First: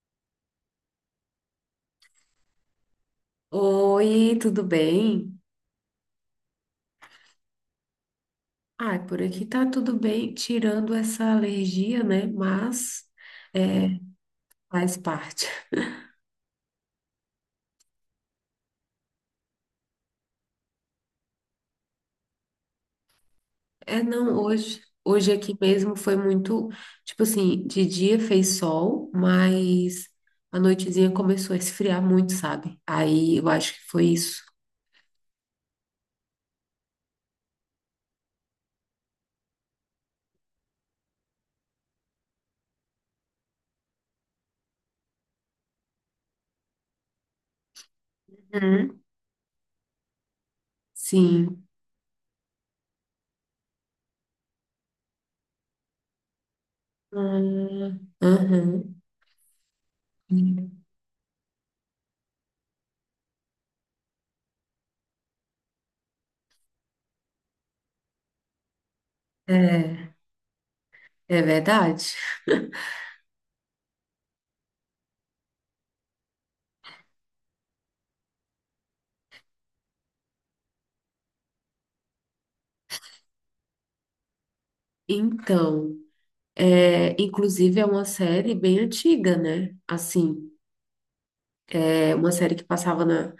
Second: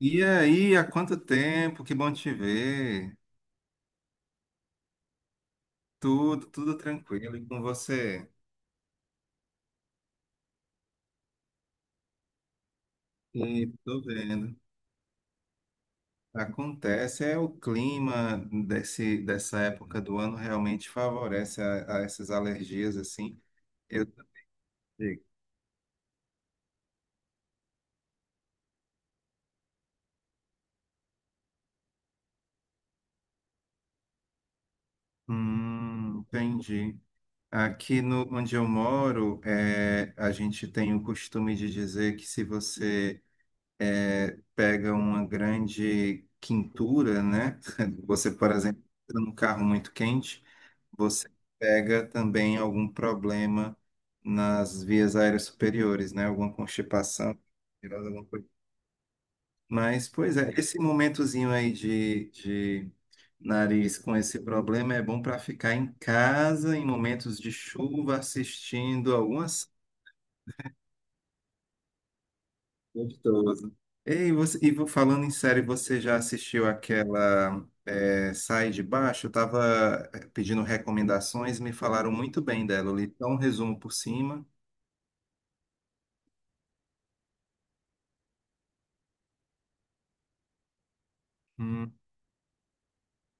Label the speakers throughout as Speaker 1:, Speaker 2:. Speaker 1: E aí, há quanto tempo? Que bom te ver.
Speaker 2: Oi, tudo bem?
Speaker 1: Tudo, tranquilo e com você?
Speaker 2: Ah, por aqui tá tudo bem, tirando essa alergia, né? Mas
Speaker 1: E
Speaker 2: é,
Speaker 1: tô vendo.
Speaker 2: faz parte.
Speaker 1: Acontece, é o clima dessa época do ano realmente favorece a essas alergias assim.
Speaker 2: É,
Speaker 1: Eu
Speaker 2: não, hoje aqui mesmo foi muito, tipo assim, de dia fez sol, mas a noitezinha começou a esfriar muito, sabe? Aí eu acho que foi isso.
Speaker 1: Entendi. Aqui no, Onde eu moro, a gente tem o costume de dizer que se você pega uma grande quintura, né? Você, por exemplo,
Speaker 2: Uhum.
Speaker 1: entra num carro muito quente, você
Speaker 2: Sim.
Speaker 1: pega também algum problema nas vias aéreas superiores, né? Alguma constipação, alguma coisa.
Speaker 2: Uhum.
Speaker 1: Mas, pois é, esse momentozinho aí de nariz com esse problema é bom para ficar em casa em momentos de chuva assistindo algumas.
Speaker 2: É, é verdade.
Speaker 1: Gostoso. Ei, você, falando em série, você já assistiu aquela Sai de Baixo? Eu estava pedindo recomendações, me falaram muito bem dela. Eu li só um resumo por cima.
Speaker 2: Então. É, inclusive, é uma série bem antiga, né? Assim,
Speaker 1: Hum,
Speaker 2: é uma série que passava na,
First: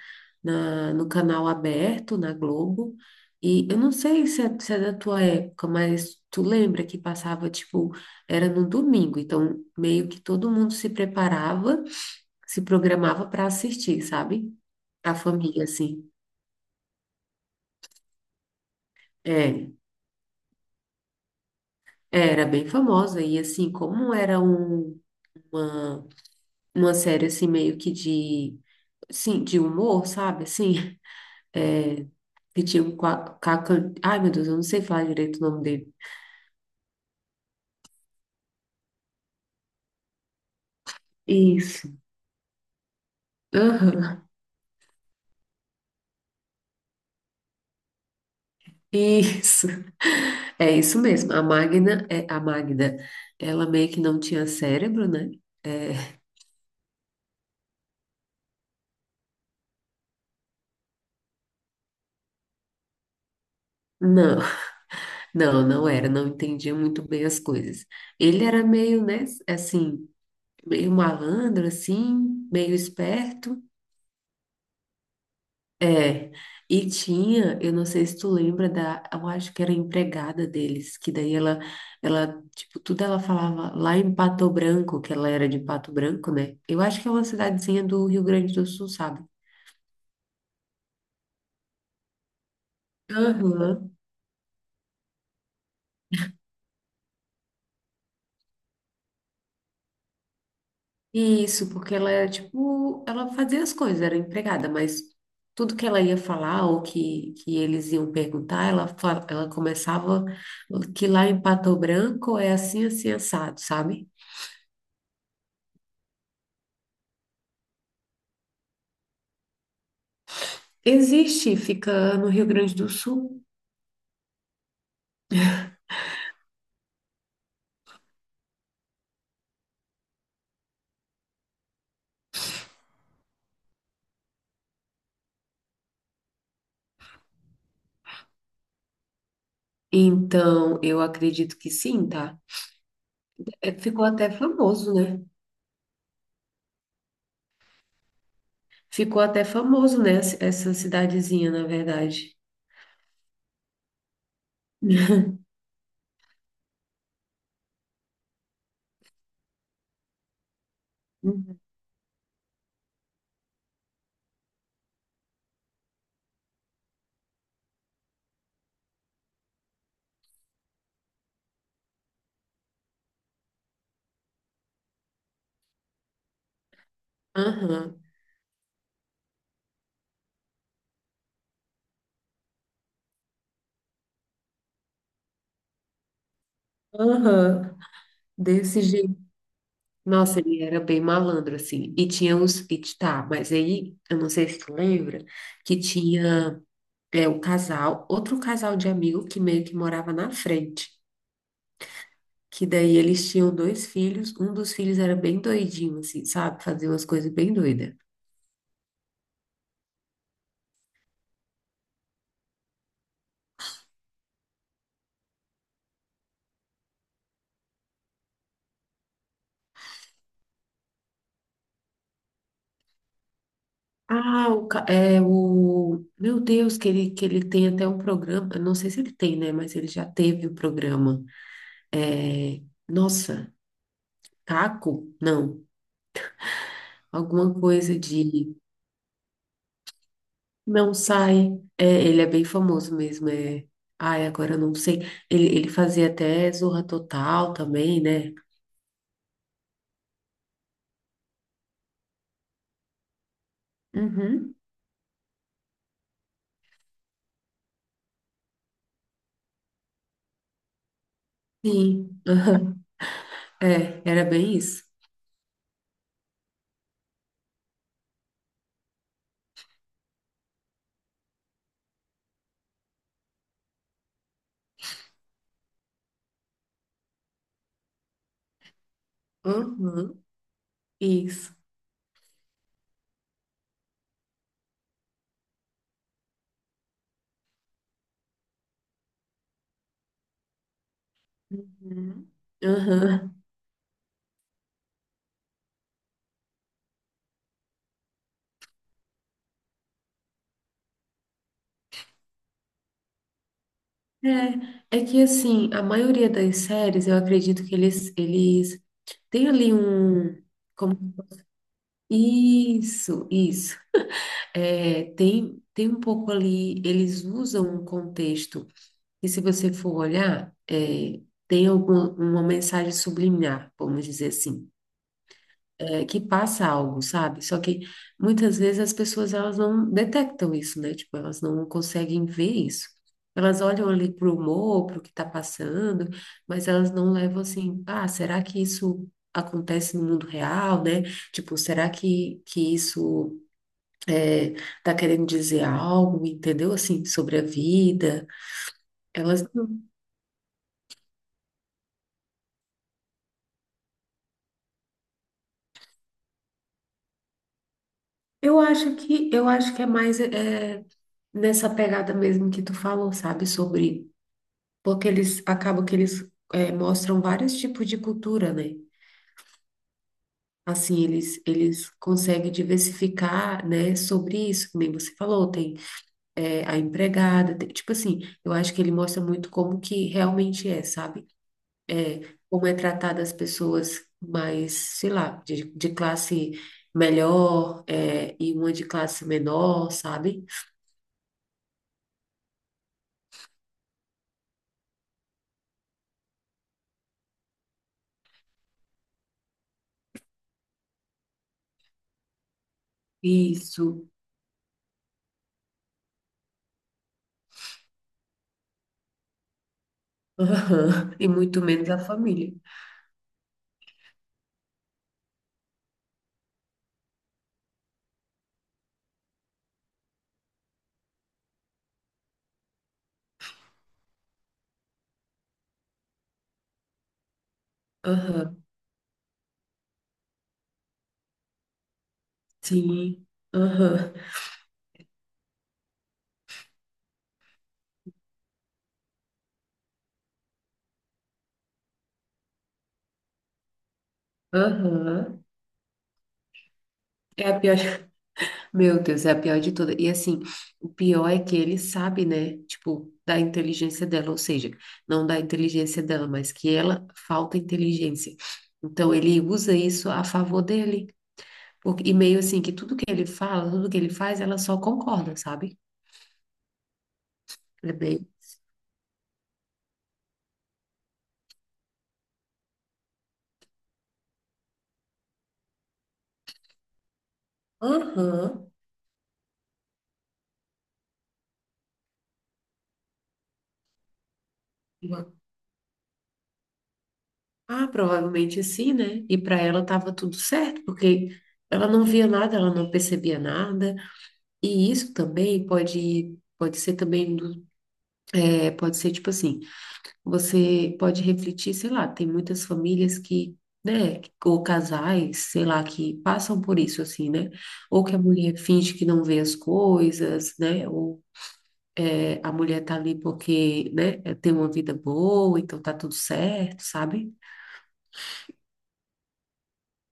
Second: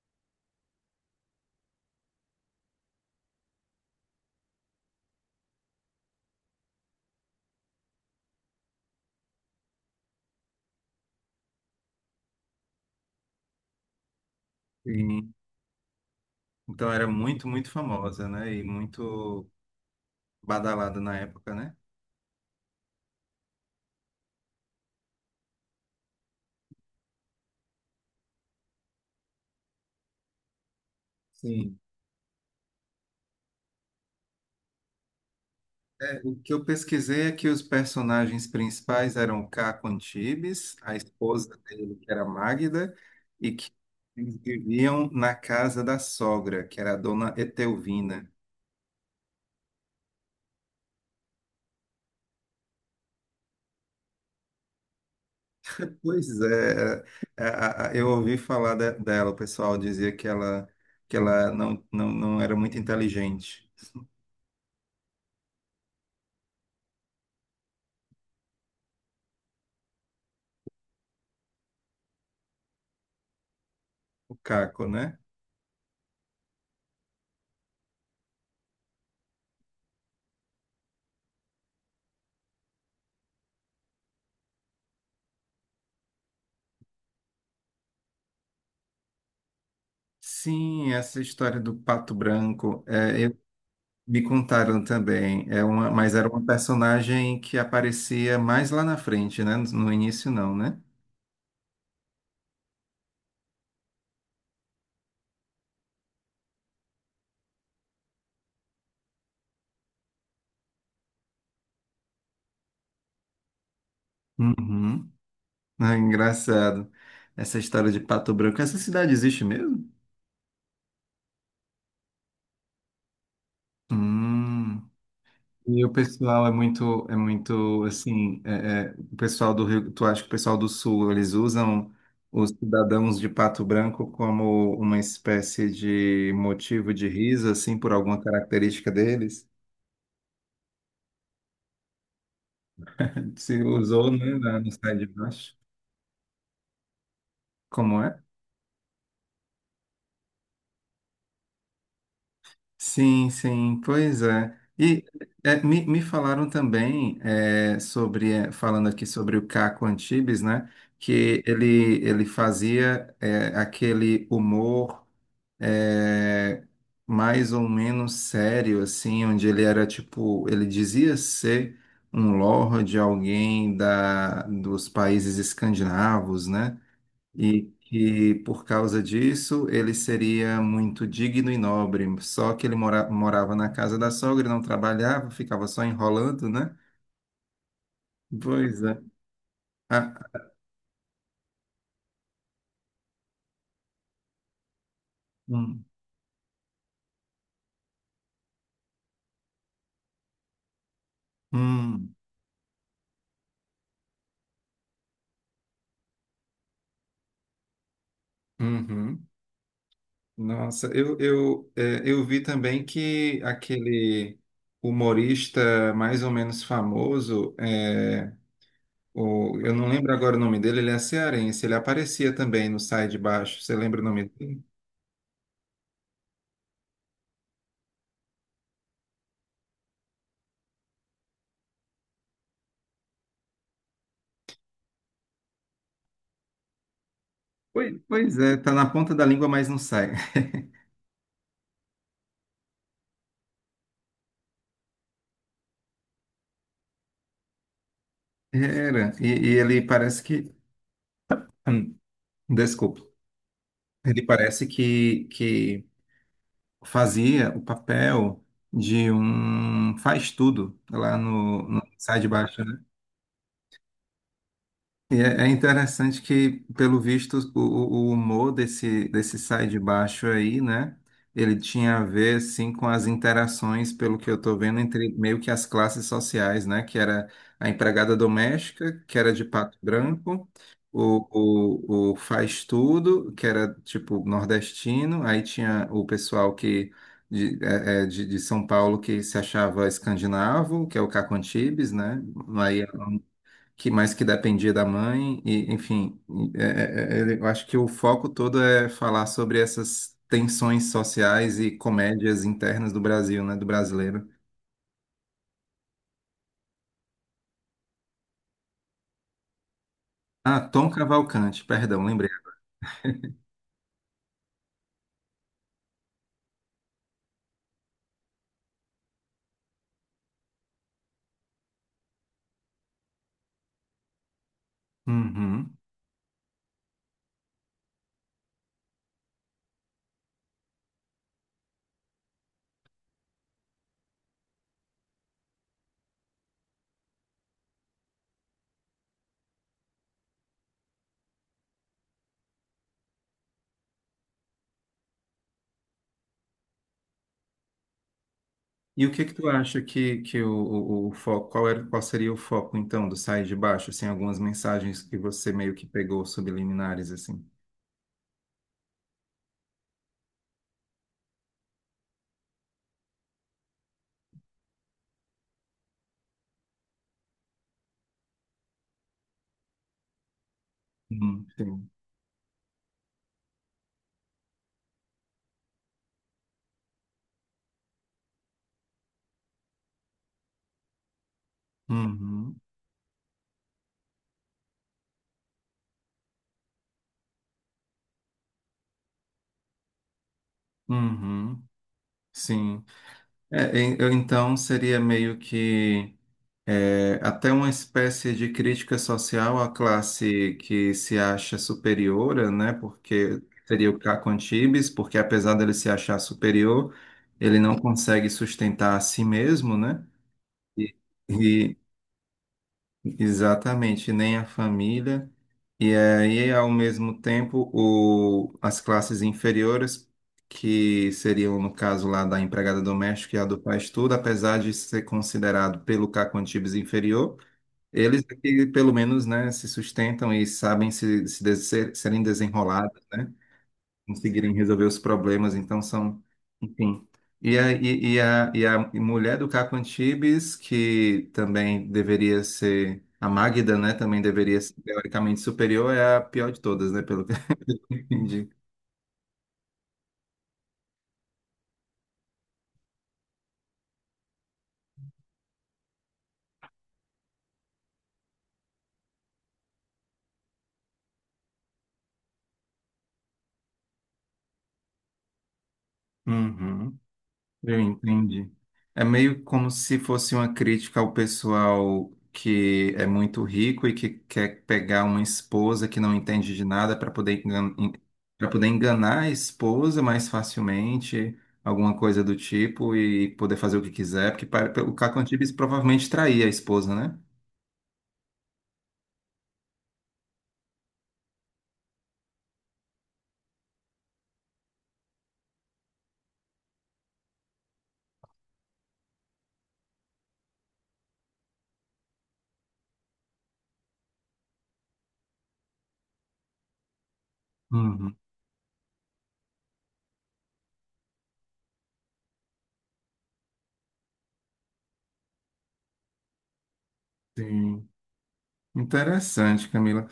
Speaker 2: na- no canal aberto, na Globo. E eu não sei se é da tua época, mas tu lembra que passava, tipo, era no domingo. Então, meio que todo mundo se preparava, se programava para assistir, sabe? A
Speaker 1: sim.
Speaker 2: família, assim.
Speaker 1: Então era muito, famosa, né? E muito
Speaker 2: É,
Speaker 1: badalada na época, né?
Speaker 2: era bem famosa. E, assim, como era uma, uma série, assim, meio que de, assim, de humor, sabe? Assim.
Speaker 1: Sim.
Speaker 2: é, que tinha um Caca. Ai, meu Deus, eu não sei falar direito o nome dele.
Speaker 1: É, o que eu pesquisei é que os personagens principais eram o Caco Antibes, a esposa
Speaker 2: Isso.
Speaker 1: dele, que era Magda, e que
Speaker 2: Aham,
Speaker 1: eles viviam na casa da sogra, que era a dona Etelvina.
Speaker 2: isso. É isso mesmo. A Magna, é, a Magda, ela meio que não tinha cérebro, né? É,
Speaker 1: Pois é, é, é, a- eu ouvi falar dela, o pessoal dizia que ela não era muito inteligente,
Speaker 2: não, não era, não entendia muito bem as coisas. Ele era meio, né, assim, meio malandro, assim, meio esperto.
Speaker 1: o Caco, né?
Speaker 2: É, e tinha, eu não sei se tu lembra da, eu acho que era a empregada deles, que daí ela, ela, tipo, tudo ela falava lá em Pato Branco, que ela era de Pato Branco, né? Eu acho que é uma cidadezinha do Rio Grande do Sul, sabe?
Speaker 1: Sim, essa história do Pato Branco.
Speaker 2: Aham.
Speaker 1: Me contaram também, é uma, mas era uma personagem que aparecia mais lá na frente, né? No início não, né?
Speaker 2: Isso, porque ela era, tipo, ela fazia as coisas, era empregada, mas tudo que ela ia falar ou que eles iam perguntar, ela começava que lá em Pato Branco é assim, assim, assado, sabe?
Speaker 1: Uhum. Ah, engraçado. Essa história de Pato Branco. Essa cidade existe mesmo?
Speaker 2: Existe, fica no Rio Grande do Sul.
Speaker 1: Hum. E o pessoal é é muito assim, o pessoal do Rio, tu acha que o pessoal do Sul, eles usam os cidadãos de Pato Branco como uma espécie de motivo de riso, assim, por alguma característica deles?
Speaker 2: Então, eu acredito que sim, tá?
Speaker 1: Se
Speaker 2: É, ficou
Speaker 1: usou,
Speaker 2: até
Speaker 1: né, no
Speaker 2: famoso,
Speaker 1: Sai de
Speaker 2: né?
Speaker 1: Baixo. Como é?
Speaker 2: Ficou até famoso, né? Essa cidadezinha, na verdade.
Speaker 1: Sim, sim, pois é. E me falaram também sobre, é, falando aqui sobre o Caco Antibes, né? Que
Speaker 2: Uhum.
Speaker 1: ele fazia aquele humor é, mais ou menos sério, assim, onde ele era tipo, ele dizia ser um lord, alguém dos países escandinavos, né? E
Speaker 2: Aham,
Speaker 1: que por causa disso ele seria muito digno e nobre. Só que ele morava na casa da sogra, não trabalhava, ficava só enrolando, né?
Speaker 2: aham. Desse
Speaker 1: Pois é.
Speaker 2: jeito.
Speaker 1: Ah,
Speaker 2: Nossa, ele era bem malandro, assim. E tinha os. E, tá, mas aí, eu não sei se tu lembra, que
Speaker 1: hum,
Speaker 2: tinha o casal, outro casal de amigo que meio que morava na frente.
Speaker 1: hum,
Speaker 2: Que daí eles tinham dois filhos, um dos filhos era bem doidinho, assim, sabe? Fazia umas coisas bem doidas.
Speaker 1: uhum. Nossa, eu vi também que aquele humorista mais ou menos famoso, eu não lembro agora o nome dele, ele é cearense, ele aparecia também no Sai de Baixo. Você lembra o nome
Speaker 2: Ah,
Speaker 1: dele?
Speaker 2: é o. Meu Deus, que ele tem até um programa. Eu não sei se ele tem, né? Mas ele já teve o programa. É... Nossa, Caco? Não. Alguma coisa
Speaker 1: Pois
Speaker 2: de.
Speaker 1: é, tá na ponta da língua, mas não sai.
Speaker 2: Não sai. É, ele é bem famoso mesmo. É... Ai, agora eu não sei. Ele fazia até Zorra Total também, né?
Speaker 1: Era. E ele parece que. Hum, desculpa. Ele
Speaker 2: Uhum.
Speaker 1: parece que fazia o papel de um faz-tudo lá no Sai
Speaker 2: Sim.
Speaker 1: de Baixo.
Speaker 2: É, era bem isso.
Speaker 1: E é é interessante que, pelo visto, o humor desse Sai de Baixo aí, né? Ele tinha a ver, assim, com as interações, pelo que eu tô vendo, entre meio que as classes sociais, né? Que era a empregada doméstica, que era de Pato
Speaker 2: Uhum.
Speaker 1: Branco,
Speaker 2: Isso.
Speaker 1: o faz tudo, que era, tipo, nordestino, aí tinha o pessoal que de, é, é, de São Paulo que se achava escandinavo, que é o Caco Antibes, né?
Speaker 2: Uhum.
Speaker 1: Aí
Speaker 2: Aham.
Speaker 1: que mais que dependia da mãe, e, enfim, eu acho que o foco todo é falar sobre essas tensões sociais e comédias internas do Brasil, né, do brasileiro.
Speaker 2: É, é que assim, a maioria das séries, eu acredito que eles têm ali um.
Speaker 1: Ah, Tom
Speaker 2: Como...
Speaker 1: Cavalcante, perdão, lembrei.
Speaker 2: Isso, isso. É, tem um pouco ali, eles usam um contexto, e se você for olhar, é, tem alguma, uma mensagem subliminar, vamos dizer assim.
Speaker 1: Uhum.
Speaker 2: É, que passa algo, sabe? Só que muitas vezes as pessoas elas não detectam isso, né? Tipo, elas não conseguem ver isso. Elas olham ali pro humor, pro que tá passando, mas elas não levam assim, ah, será que isso acontece no mundo real, né? Tipo, será que isso é, tá querendo dizer algo, entendeu? Assim, sobre a vida.
Speaker 1: E o que que
Speaker 2: Elas
Speaker 1: tu acha
Speaker 2: não-
Speaker 1: o foco, qual era, qual seria o foco então do Sair de Baixo, assim, algumas mensagens que você meio que pegou subliminares, assim?
Speaker 2: eu acho que é mais é, nessa pegada mesmo que tu falou, sabe? Sobre porque eles acabam que eles mostram vários tipos de cultura, né? Assim, eles,
Speaker 1: Sim.
Speaker 2: eles conseguem diversificar, né, sobre isso, que nem você falou, tem a empregada, tipo assim, eu acho que ele mostra muito como que realmente é, sabe?
Speaker 1: Uhum,
Speaker 2: Como é tratada as pessoas mais, sei lá, de classe melhor, e uma de classe menor, sabe?
Speaker 1: uhum, sim. Então seria meio que é, até uma espécie de crítica social à classe que se acha superior, né? Porque seria o
Speaker 2: Isso,
Speaker 1: Caco Antibes, porque apesar dele se achar superior, ele não consegue sustentar a si mesmo, né? E,
Speaker 2: aham. E muito
Speaker 1: e-
Speaker 2: menos a família.
Speaker 1: exatamente, nem a família. E aí, ao mesmo tempo, as classes inferiores, que seriam, no caso lá da empregada doméstica e a do faz-tudo, apesar de ser considerado pelo Caco Antibes inferior, eles
Speaker 2: Aham,
Speaker 1: aqui pelo menos, né, se sustentam e sabem se, se de- ser- serem desenrolados,
Speaker 2: sim,
Speaker 1: né,
Speaker 2: aham.
Speaker 1: conseguirem resolver os problemas, então são, enfim. E a mulher do Caco Antibes, que também deveria ser, a Magda, né, também deveria ser teoricamente
Speaker 2: Aham.
Speaker 1: superior, é a pior de todas, né, pelo que
Speaker 2: É
Speaker 1: eu
Speaker 2: a pior,
Speaker 1: entendi.
Speaker 2: meu Deus, é a pior de todas. E assim, o pior é que ele sabe, né? Tipo, da inteligência dela, ou seja, não da inteligência dela, mas que ela falta inteligência. Então ele usa isso a favor dele. Porque, e meio assim, que tudo que ele fala, tudo que ele faz, ela só concorda, sabe?
Speaker 1: Uhum. Eu
Speaker 2: É meio,
Speaker 1: entendi. É meio como se fosse uma crítica ao pessoal que é muito rico e que quer pegar uma esposa que não entende de nada para poder engan... para poder
Speaker 2: aham.
Speaker 1: enganar a esposa mais facilmente, alguma coisa do tipo, e poder fazer o que quiser, porque para... o Caco
Speaker 2: Uma-
Speaker 1: Antibes provavelmente traía a esposa, né?
Speaker 2: Ah, provavelmente sim, né? E para ela tava tudo certo, porque ela não via nada, ela não percebia nada. E isso também pode pode ser também. É, pode ser tipo assim, você pode refletir, sei lá, tem muitas famílias que, né, ou casais, sei lá, que passam por isso assim, né? Ou que
Speaker 1: Uhum.
Speaker 2: a mulher finge que não vê as coisas, né? Ou é, a mulher tá ali porque, né, é, tem uma vida boa, então tá tudo certo, sabe?
Speaker 1: Sim. Interessante, Camila.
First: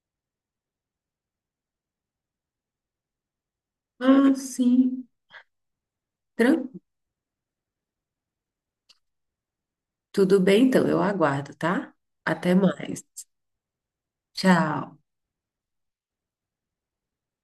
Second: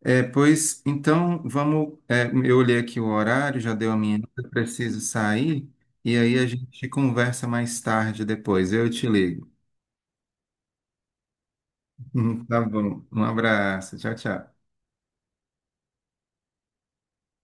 Speaker 1: É, pois então vamos. É, eu olhei aqui o horário, já deu a minha,
Speaker 2: Ah,
Speaker 1: eu preciso
Speaker 2: sim.
Speaker 1: sair, e aí a
Speaker 2: Tran-
Speaker 1: gente conversa mais tarde depois. Eu te ligo.
Speaker 2: Tudo bem, então, eu aguardo, tá? Até
Speaker 1: Tá
Speaker 2: mais.
Speaker 1: bom. Um abraço. Tchau, tchau.
Speaker 2: Tchau.